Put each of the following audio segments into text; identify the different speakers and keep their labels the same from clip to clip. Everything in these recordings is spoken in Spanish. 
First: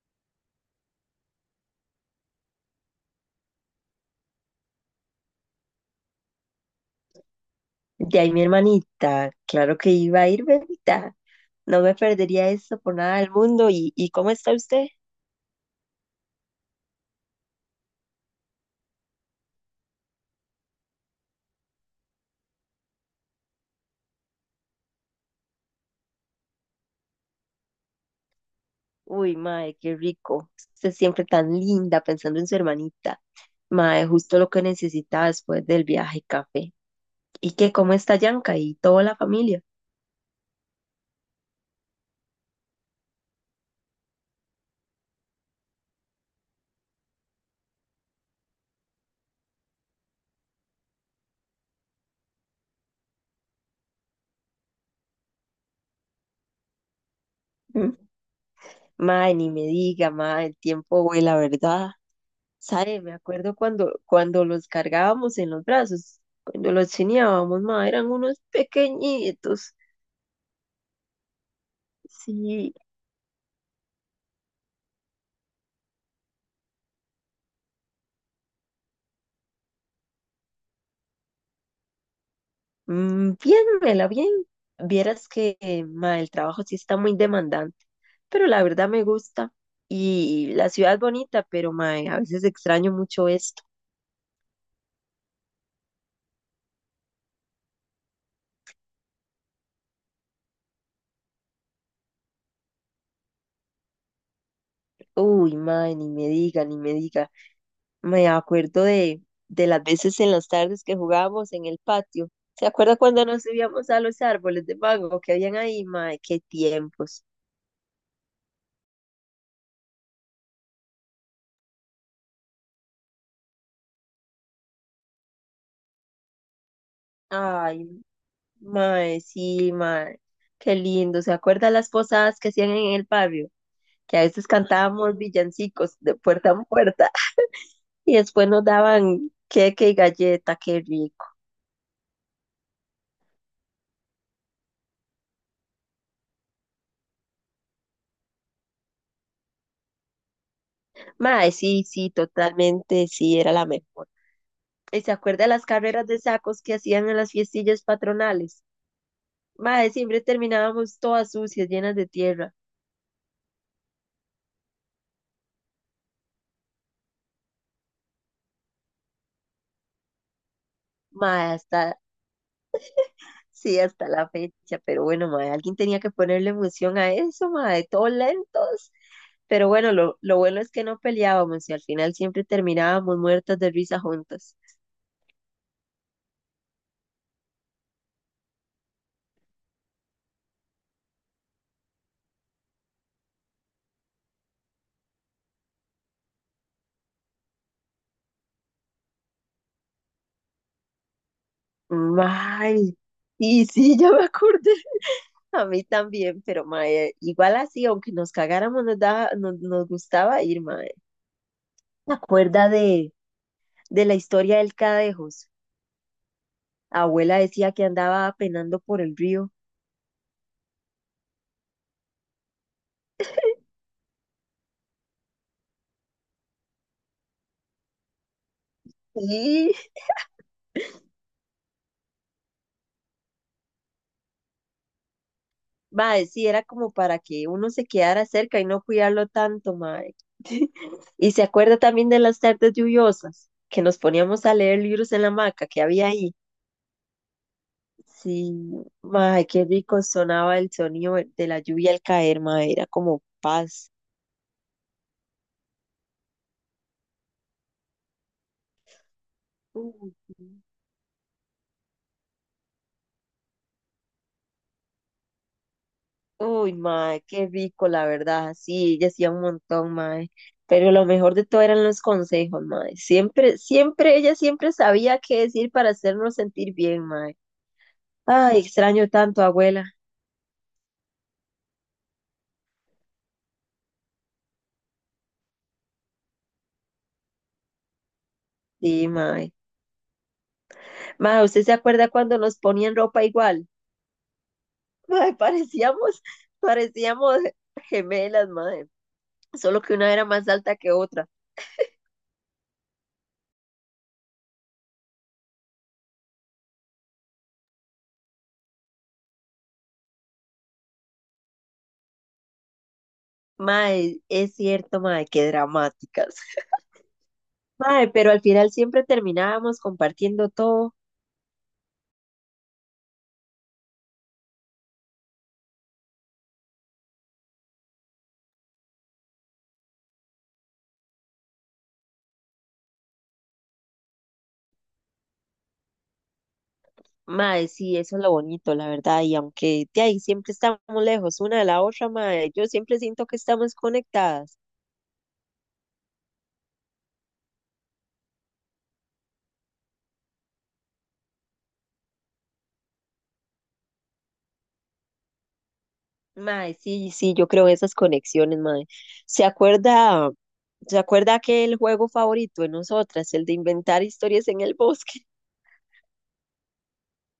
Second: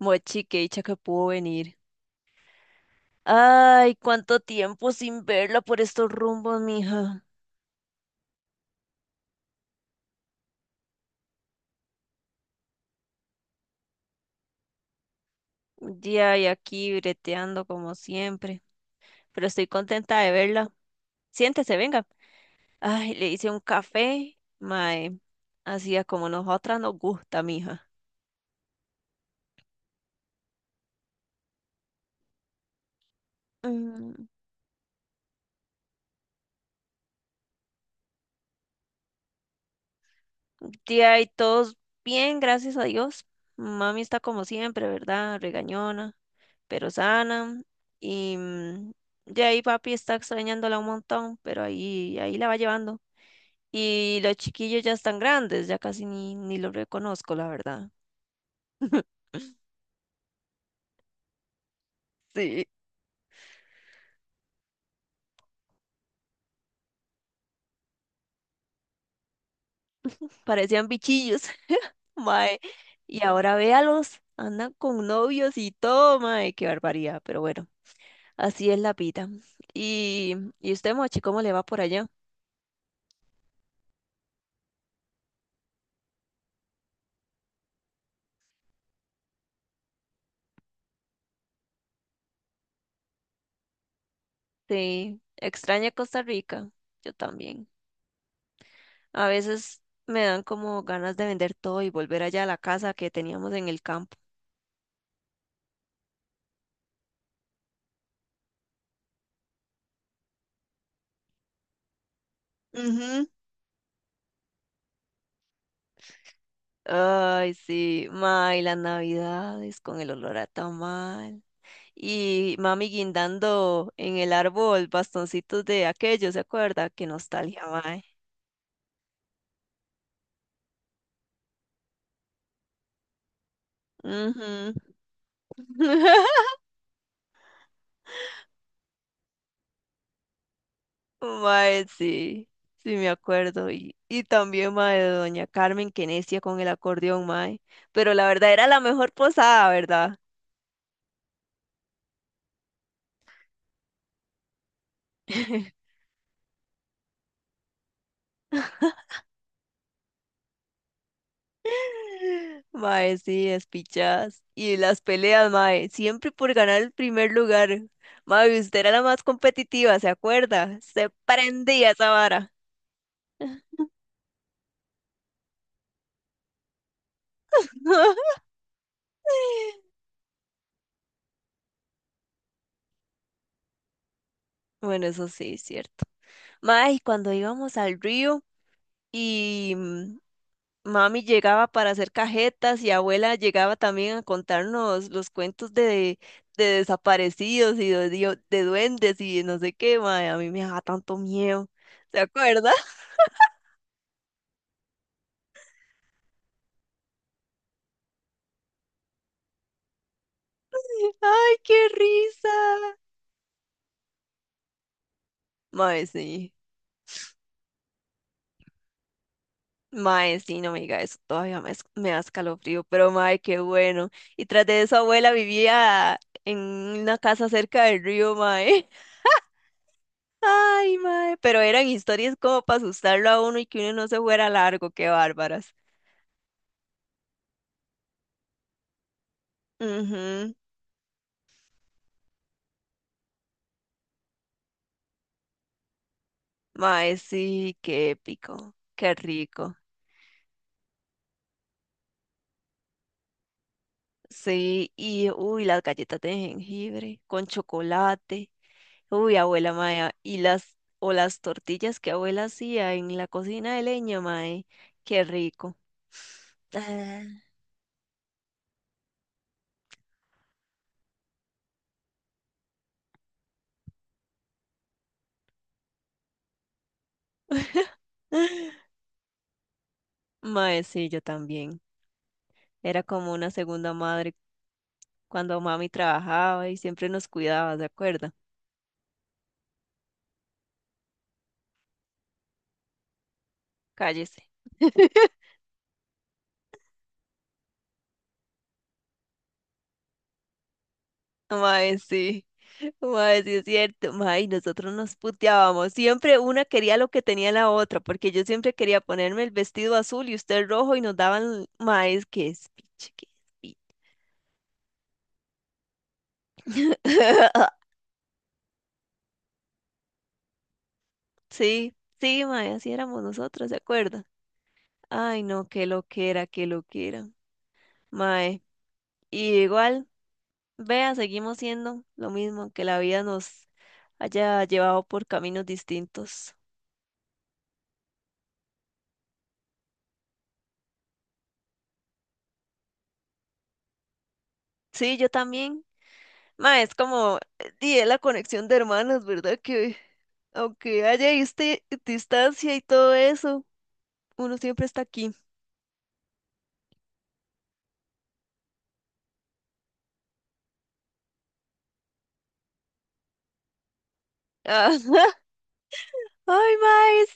Speaker 1: Mochi, qué dicha que pudo venir. Ay, cuánto tiempo sin verla por estos rumbos, mija.
Speaker 2: De ahí mi hermanita, claro que iba a ir, bebita. No me perdería eso por nada del mundo. ¿Y cómo está usted?
Speaker 1: Ya y aquí breteando como siempre. Pero estoy contenta de verla. Siéntese, venga. Ay, le hice un café. Mae, así es como nosotras nos gusta, mija.
Speaker 2: Uy, mae, qué rico. Usted siempre tan linda pensando en su hermanita. Mae,
Speaker 1: Mm,
Speaker 2: justo lo que necesitaba después del viaje, café. ¿Y qué? ¿Cómo está Yanka y toda la familia?
Speaker 1: Ya y todos bien, gracias a Dios. Mami está como siempre, ¿verdad? Regañona, pero sana. Y de ahí papi está extrañándola un montón, pero ahí la va llevando. Y los chiquillos ya están grandes, ya casi ni los reconozco, la verdad.
Speaker 2: ¿Mm? Mae, ni me diga, mae, el tiempo vuela, ¿verdad?
Speaker 1: Sí,
Speaker 2: ¿Sabe? Me acuerdo cuando los cargábamos en los brazos, cuando los chineábamos, mae, eran unos pequeñitos.
Speaker 1: parecían bichillos, mae.
Speaker 2: Sí,
Speaker 1: Y ahora véalos, andan con novios y todo, mae, qué barbaridad, pero bueno, así es la vida. Y usted, Mochi, ¿cómo le va por allá?
Speaker 2: mm, bien, Mela, bien. Vieras que ma, el trabajo sí está muy demandante, pero la verdad me gusta. Y la ciudad es bonita, pero ma, a veces extraño mucho esto.
Speaker 1: Sí, extraña Costa Rica, yo también. A veces me dan como ganas de vender todo y volver allá a la casa que teníamos en el campo.
Speaker 2: Uy, ma, ni me diga, ni me diga. Me acuerdo de, de las veces en las tardes que jugábamos en el patio. ¿Se acuerda cuando
Speaker 1: Ujú.
Speaker 2: nos subíamos a los árboles de mango que habían ahí, ma? Qué tiempos.
Speaker 1: Ay, sí, ma, y las navidades con el olor a tamal. Y mami guindando en el árbol bastoncitos de aquello, ¿se acuerda? Qué nostalgia,
Speaker 2: Ay,
Speaker 1: mae.
Speaker 2: ma, sí, ma, qué lindo. ¿Se acuerda las posadas que hacían en el barrio? Que a veces
Speaker 1: Ujú.
Speaker 2: cantábamos villancicos de puerta en puerta y después nos daban queque y galleta, qué rico.
Speaker 1: Mae, sí, sí me acuerdo. Y también, mae, de Doña Carmen, que necia con el acordeón, mae. Pero la verdad era la mejor posada, ¿verdad?
Speaker 2: Mae, sí, sí, totalmente, sí, era la mejor. ¿Y se acuerda de las carreras de sacos que hacían en las fiestillas patronales? Mae, siempre terminábamos todas sucias, llenas de tierra.
Speaker 1: Mae, sí, despichadas. Y las peleas, mae, siempre por ganar el primer lugar. Mae, usted era la más competitiva, ¿se acuerda? Se
Speaker 2: Mae,
Speaker 1: prendía
Speaker 2: hasta,
Speaker 1: esa vara.
Speaker 2: sí, hasta la fecha, pero bueno, mae, alguien tenía que ponerle emoción a eso, mae, todos lentos. Pero bueno, lo bueno es que no peleábamos y al final siempre terminábamos muertas de risa juntas.
Speaker 1: Bueno, eso sí, es cierto. Mae, y cuando íbamos al río y mami llegaba para hacer cajetas y abuela llegaba también a contarnos los cuentos de desaparecidos y de duendes y no sé qué, mae, a mí me daba tanto miedo. ¿Se acuerda?
Speaker 2: Mae, y sí, ya me acordé, a mí también, pero mae, igual así, aunque nos cagáramos, nos gustaba ir, mae.
Speaker 1: ¡Ay, qué
Speaker 2: ¿Te acuerdas
Speaker 1: risa!
Speaker 2: de, ¿De la historia del Cadejos?
Speaker 1: Mae, sí.
Speaker 2: Abuela decía que andaba penando por el río.
Speaker 1: Mae, sí, no me diga eso. Todavía me da escalofrío, pero mae, qué bueno. Y tras de eso, abuela vivía en una casa cerca del río, mae.
Speaker 2: Sí,
Speaker 1: Ay, mae. Pero eran historias como para asustarlo a uno y que uno no se fuera largo. ¡Qué bárbaras!
Speaker 2: mae, sí, era como para que uno se quedara cerca y no cuidarlo tanto, mae.
Speaker 1: Mhm.
Speaker 2: Y se acuerda también de las tardes lluviosas, que nos poníamos a leer libros en la hamaca que había ahí.
Speaker 1: Mae, sí, qué
Speaker 2: Sí,
Speaker 1: épico. Qué
Speaker 2: mae, qué
Speaker 1: rico.
Speaker 2: rico sonaba el sonido de la lluvia al caer, mae, era como paz.
Speaker 1: Sí, y uy, las galletas de jengibre con chocolate. Uy, abuela mae,
Speaker 2: Uy,
Speaker 1: y
Speaker 2: sí.
Speaker 1: las o las tortillas que abuela hacía en la cocina de leña, mae, qué rico.
Speaker 2: Uy,
Speaker 1: Ah.
Speaker 2: mae, qué rico, la verdad. Sí, ella hacía un montón, mae. Pero lo mejor de todo eran los consejos, mae. Siempre, siempre, ella siempre sabía qué decir para hacernos sentir bien, mae. Ay, extraño tanto, abuela.
Speaker 1: Mae, sí, yo también. Era como una segunda madre cuando mami trabajaba y siempre nos cuidaba, ¿se acuerda?
Speaker 2: Sí, mae. Mae, ¿usted se acuerda cuando nos ponían ropa igual?
Speaker 1: Cállese.
Speaker 2: Mae, parecíamos gemelas, mae. Solo que una era más alta que otra.
Speaker 1: Mae, sí. Mae, sí es cierto. Mae, nosotros nos puteábamos. Siempre una quería lo que tenía la otra, porque yo siempre quería ponerme el vestido azul y usted el rojo y nos daban, mae, es que es piche, que es piche.
Speaker 2: Mae, es cierto, mae, qué dramáticas. Mae, pero al final siempre terminábamos compartiendo todo.
Speaker 1: Sí, sí, mae, así éramos nosotros, ¿se acuerda? Ay, no, qué loquera, qué loquera. Mae, y igual, vea, seguimos siendo lo mismo, que la vida nos haya llevado por caminos distintos.
Speaker 2: Mae, sí, eso es lo bonito, la verdad. Y aunque de ahí siempre estamos lejos una de la otra, mae, yo siempre siento que estamos conectadas.
Speaker 1: Sí, yo también. Ma, es como, di, es la conexión de hermanas, ¿verdad? Que aunque haya distancia y todo eso, uno siempre está aquí.
Speaker 2: Mae, sí, sí, yo creo en esas conexiones, mae. ¿Se acuerda, ¿Se acuerda que el juego favorito de nosotras, el de inventar historias en el bosque?
Speaker 1: Ajá. Ay, mae,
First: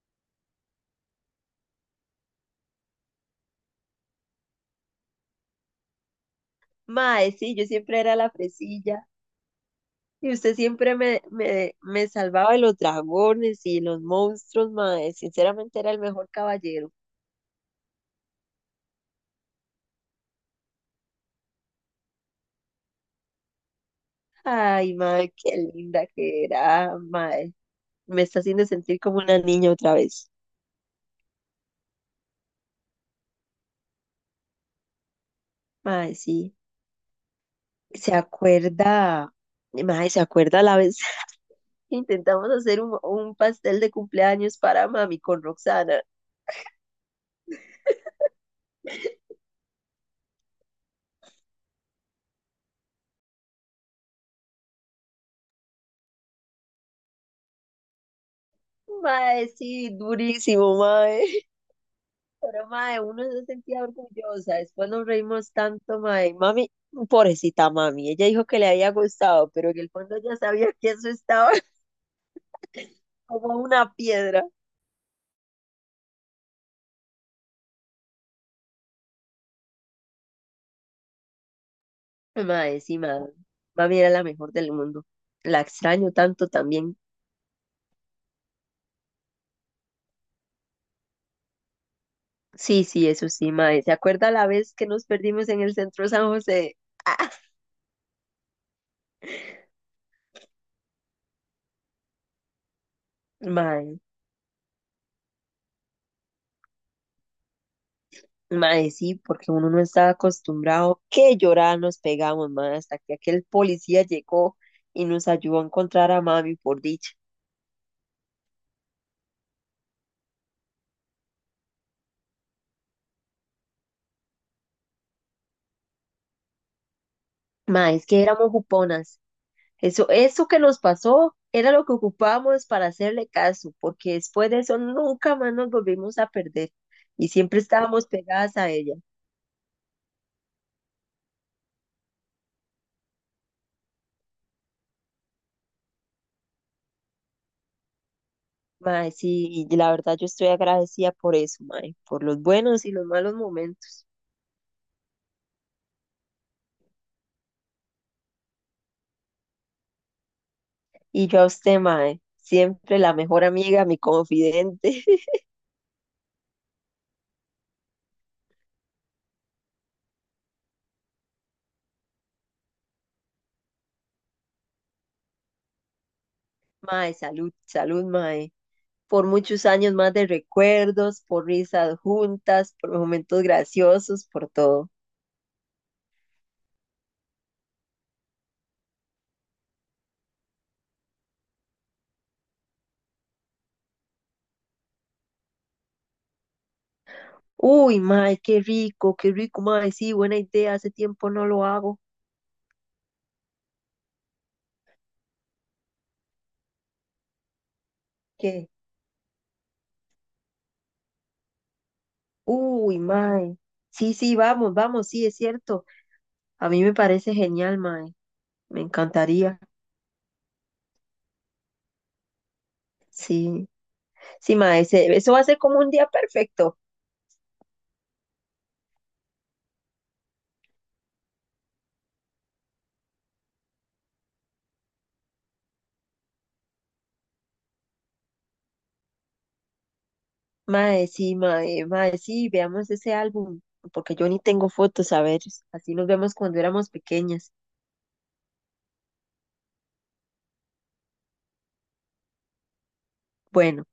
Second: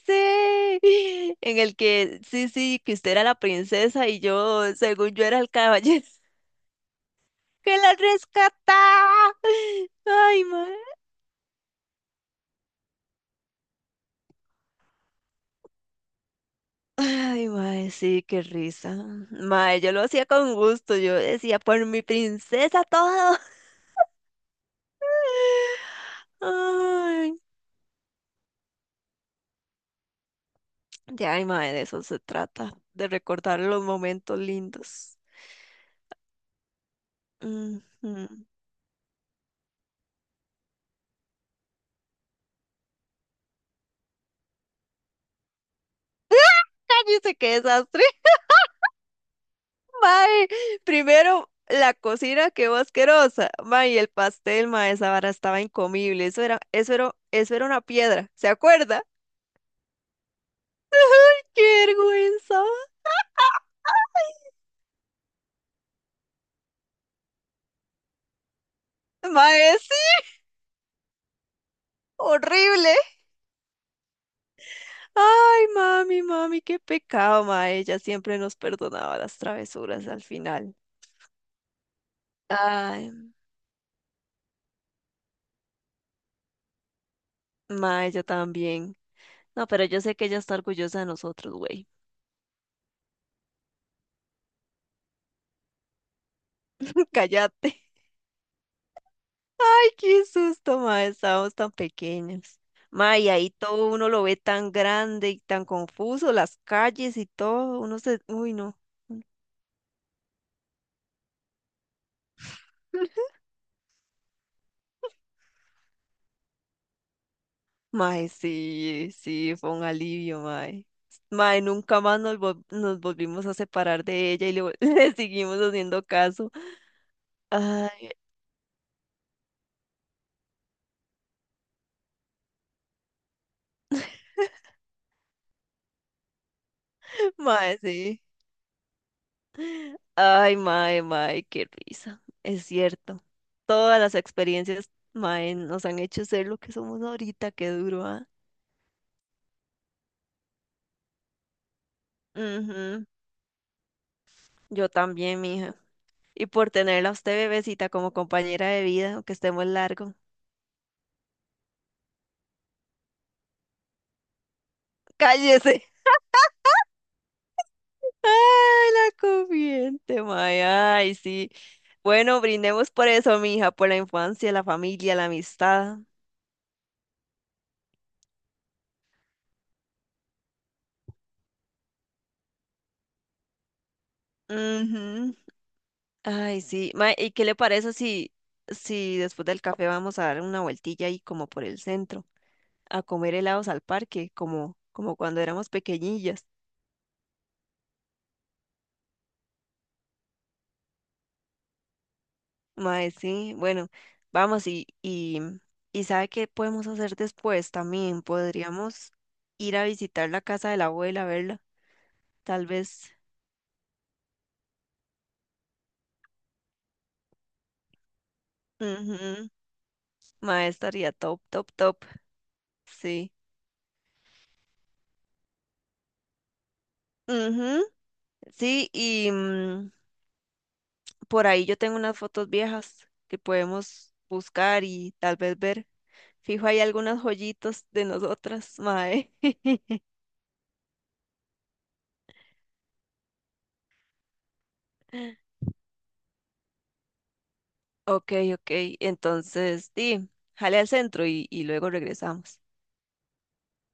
Speaker 1: sí. En el que, sí, sí, que usted era la princesa y yo, según yo, era el caballero
Speaker 2: Mae, sí, yo
Speaker 1: que la
Speaker 2: siempre era la fresilla.
Speaker 1: rescataba.
Speaker 2: Y
Speaker 1: Ay,
Speaker 2: usted
Speaker 1: mae.
Speaker 2: siempre me salvaba de los dragones y los monstruos, mae. Sinceramente era el mejor caballero.
Speaker 1: Ay, mae, sí, qué risa. Mae, yo lo hacía con gusto. Yo decía, por mi princesa todo.
Speaker 2: Ay, mae, qué linda que era,
Speaker 1: Ay.
Speaker 2: mae. Me está haciendo sentir como una niña otra vez.
Speaker 1: Ya, ay, mae, de eso se trata, de recordar los momentos lindos.
Speaker 2: Mae, sí. ¿Se
Speaker 1: Ujú.
Speaker 2: acuerda? Mae, ¿se acuerda la vez que intentamos hacer un pastel de cumpleaños para mami con Roxana?
Speaker 1: Cállese, qué desastre. Mae, primero la cocina quedó asquerosa. Mae, y el pastel, mae, esa vara estaba incomible. Eso era una piedra, ¿se acuerda?
Speaker 2: Mae, sí, durísimo, mae.
Speaker 1: ¡Qué vergüenza!
Speaker 2: Pero, mae, uno se sentía orgullosa. Después nos reímos tanto, mae. Mami, pobrecita mami. Ella dijo que le había gustado, pero
Speaker 1: Mae,
Speaker 2: en el
Speaker 1: sí,
Speaker 2: fondo ya sabía que eso estaba
Speaker 1: horrible.
Speaker 2: como una piedra.
Speaker 1: Ay, mami, mami, qué pecado, mae. Ella siempre nos perdonaba las travesuras al final.
Speaker 2: Mae, sí,
Speaker 1: Ay,
Speaker 2: mae. Mami era la mejor del mundo. La extraño tanto también.
Speaker 1: mae, ella también. No, pero yo sé que ella está orgullosa de nosotros, güey.
Speaker 2: Sí, sí, eso sí, mae. ¿Se acuerda la vez que nos perdimos en el centro San José? Ah,
Speaker 1: Cállate. Ay, qué susto, mae. Estábamos tan pequeños. Mae, y ahí todo
Speaker 2: mae,
Speaker 1: uno lo ve tan grande y tan confuso, las calles y todo. Uno se. Uy, no.
Speaker 2: mae, sí, porque uno no estaba acostumbrado. Qué llorada nos pegamos, mae, hasta que aquel policía llegó y nos ayudó a encontrar a mami por dicha.
Speaker 1: Mae, sí, sí, fue un alivio, mae. Mae, nunca más nos volvimos a separar de ella y le seguimos haciendo caso.
Speaker 2: Mae, es
Speaker 1: Ay,
Speaker 2: que éramos juponas. Eso que nos pasó era lo que ocupábamos para hacerle caso, porque después de eso nunca más nos volvimos a perder y siempre
Speaker 1: mae,
Speaker 2: estábamos
Speaker 1: sí.
Speaker 2: pegadas a ella.
Speaker 1: Ay, mae, mae, qué risa. Es cierto. Todas las experiencias, mae, nos han hecho ser lo que somos ahorita, qué duro, ¿ah?
Speaker 2: Mae, sí, y la verdad yo estoy agradecida por eso, mae, por los buenos y
Speaker 1: Ujú.
Speaker 2: los malos momentos.
Speaker 1: Yo también, mija. Y por tenerla a usted, bebecita, como compañera de vida, aunque estemos largo.
Speaker 2: Y yo a usted, mae, siempre la mejor amiga, mi confidente.
Speaker 1: ¡Cállese! ¡Ay, la comiente, mae! ¡Ay, sí! Bueno, brindemos por eso, mija, por la infancia, la familia, la amistad.
Speaker 2: Mae, salud, salud, mae. Por muchos años más de recuerdos, por risas juntas, por momentos graciosos, por todo.
Speaker 1: Ujú. Ay, sí. Mae, ¿y qué le parece si después del café vamos a dar una vueltilla ahí como por el centro, a comer helados al parque, como cuando éramos pequeñillas?
Speaker 2: Uy, mae, qué rico, mae. Sí, buena idea, hace tiempo no lo hago.
Speaker 1: Mae, sí, bueno, vamos y ¿sabe qué podemos hacer después también?
Speaker 2: ¿Qué?
Speaker 1: Podríamos ir a visitar la casa de la abuela, verla, tal
Speaker 2: Uy,
Speaker 1: vez.
Speaker 2: mae. Sí, sí, vamos, vamos, sí, es cierto. A mí me parece genial, mae. Me
Speaker 1: Ujú.
Speaker 2: encantaría.
Speaker 1: Mae, estaría top, top, top. Sí.
Speaker 2: Sí, sí, mae, se- eso va a ser como un día perfecto.
Speaker 1: Ujú. Sí, y por ahí yo tengo unas fotos viejas que podemos buscar y tal vez ver. Fijo, hay algunas joyitas de nosotras, mae.
Speaker 2: Mae, sí, mae, mae, sí, veamos ese álbum, porque yo ni tengo fotos, a ver, así nos vemos cuando éramos pequeñas.
Speaker 1: Ok, ok. Entonces, sí, jale al centro y luego regresamos.
Speaker 2: Bueno.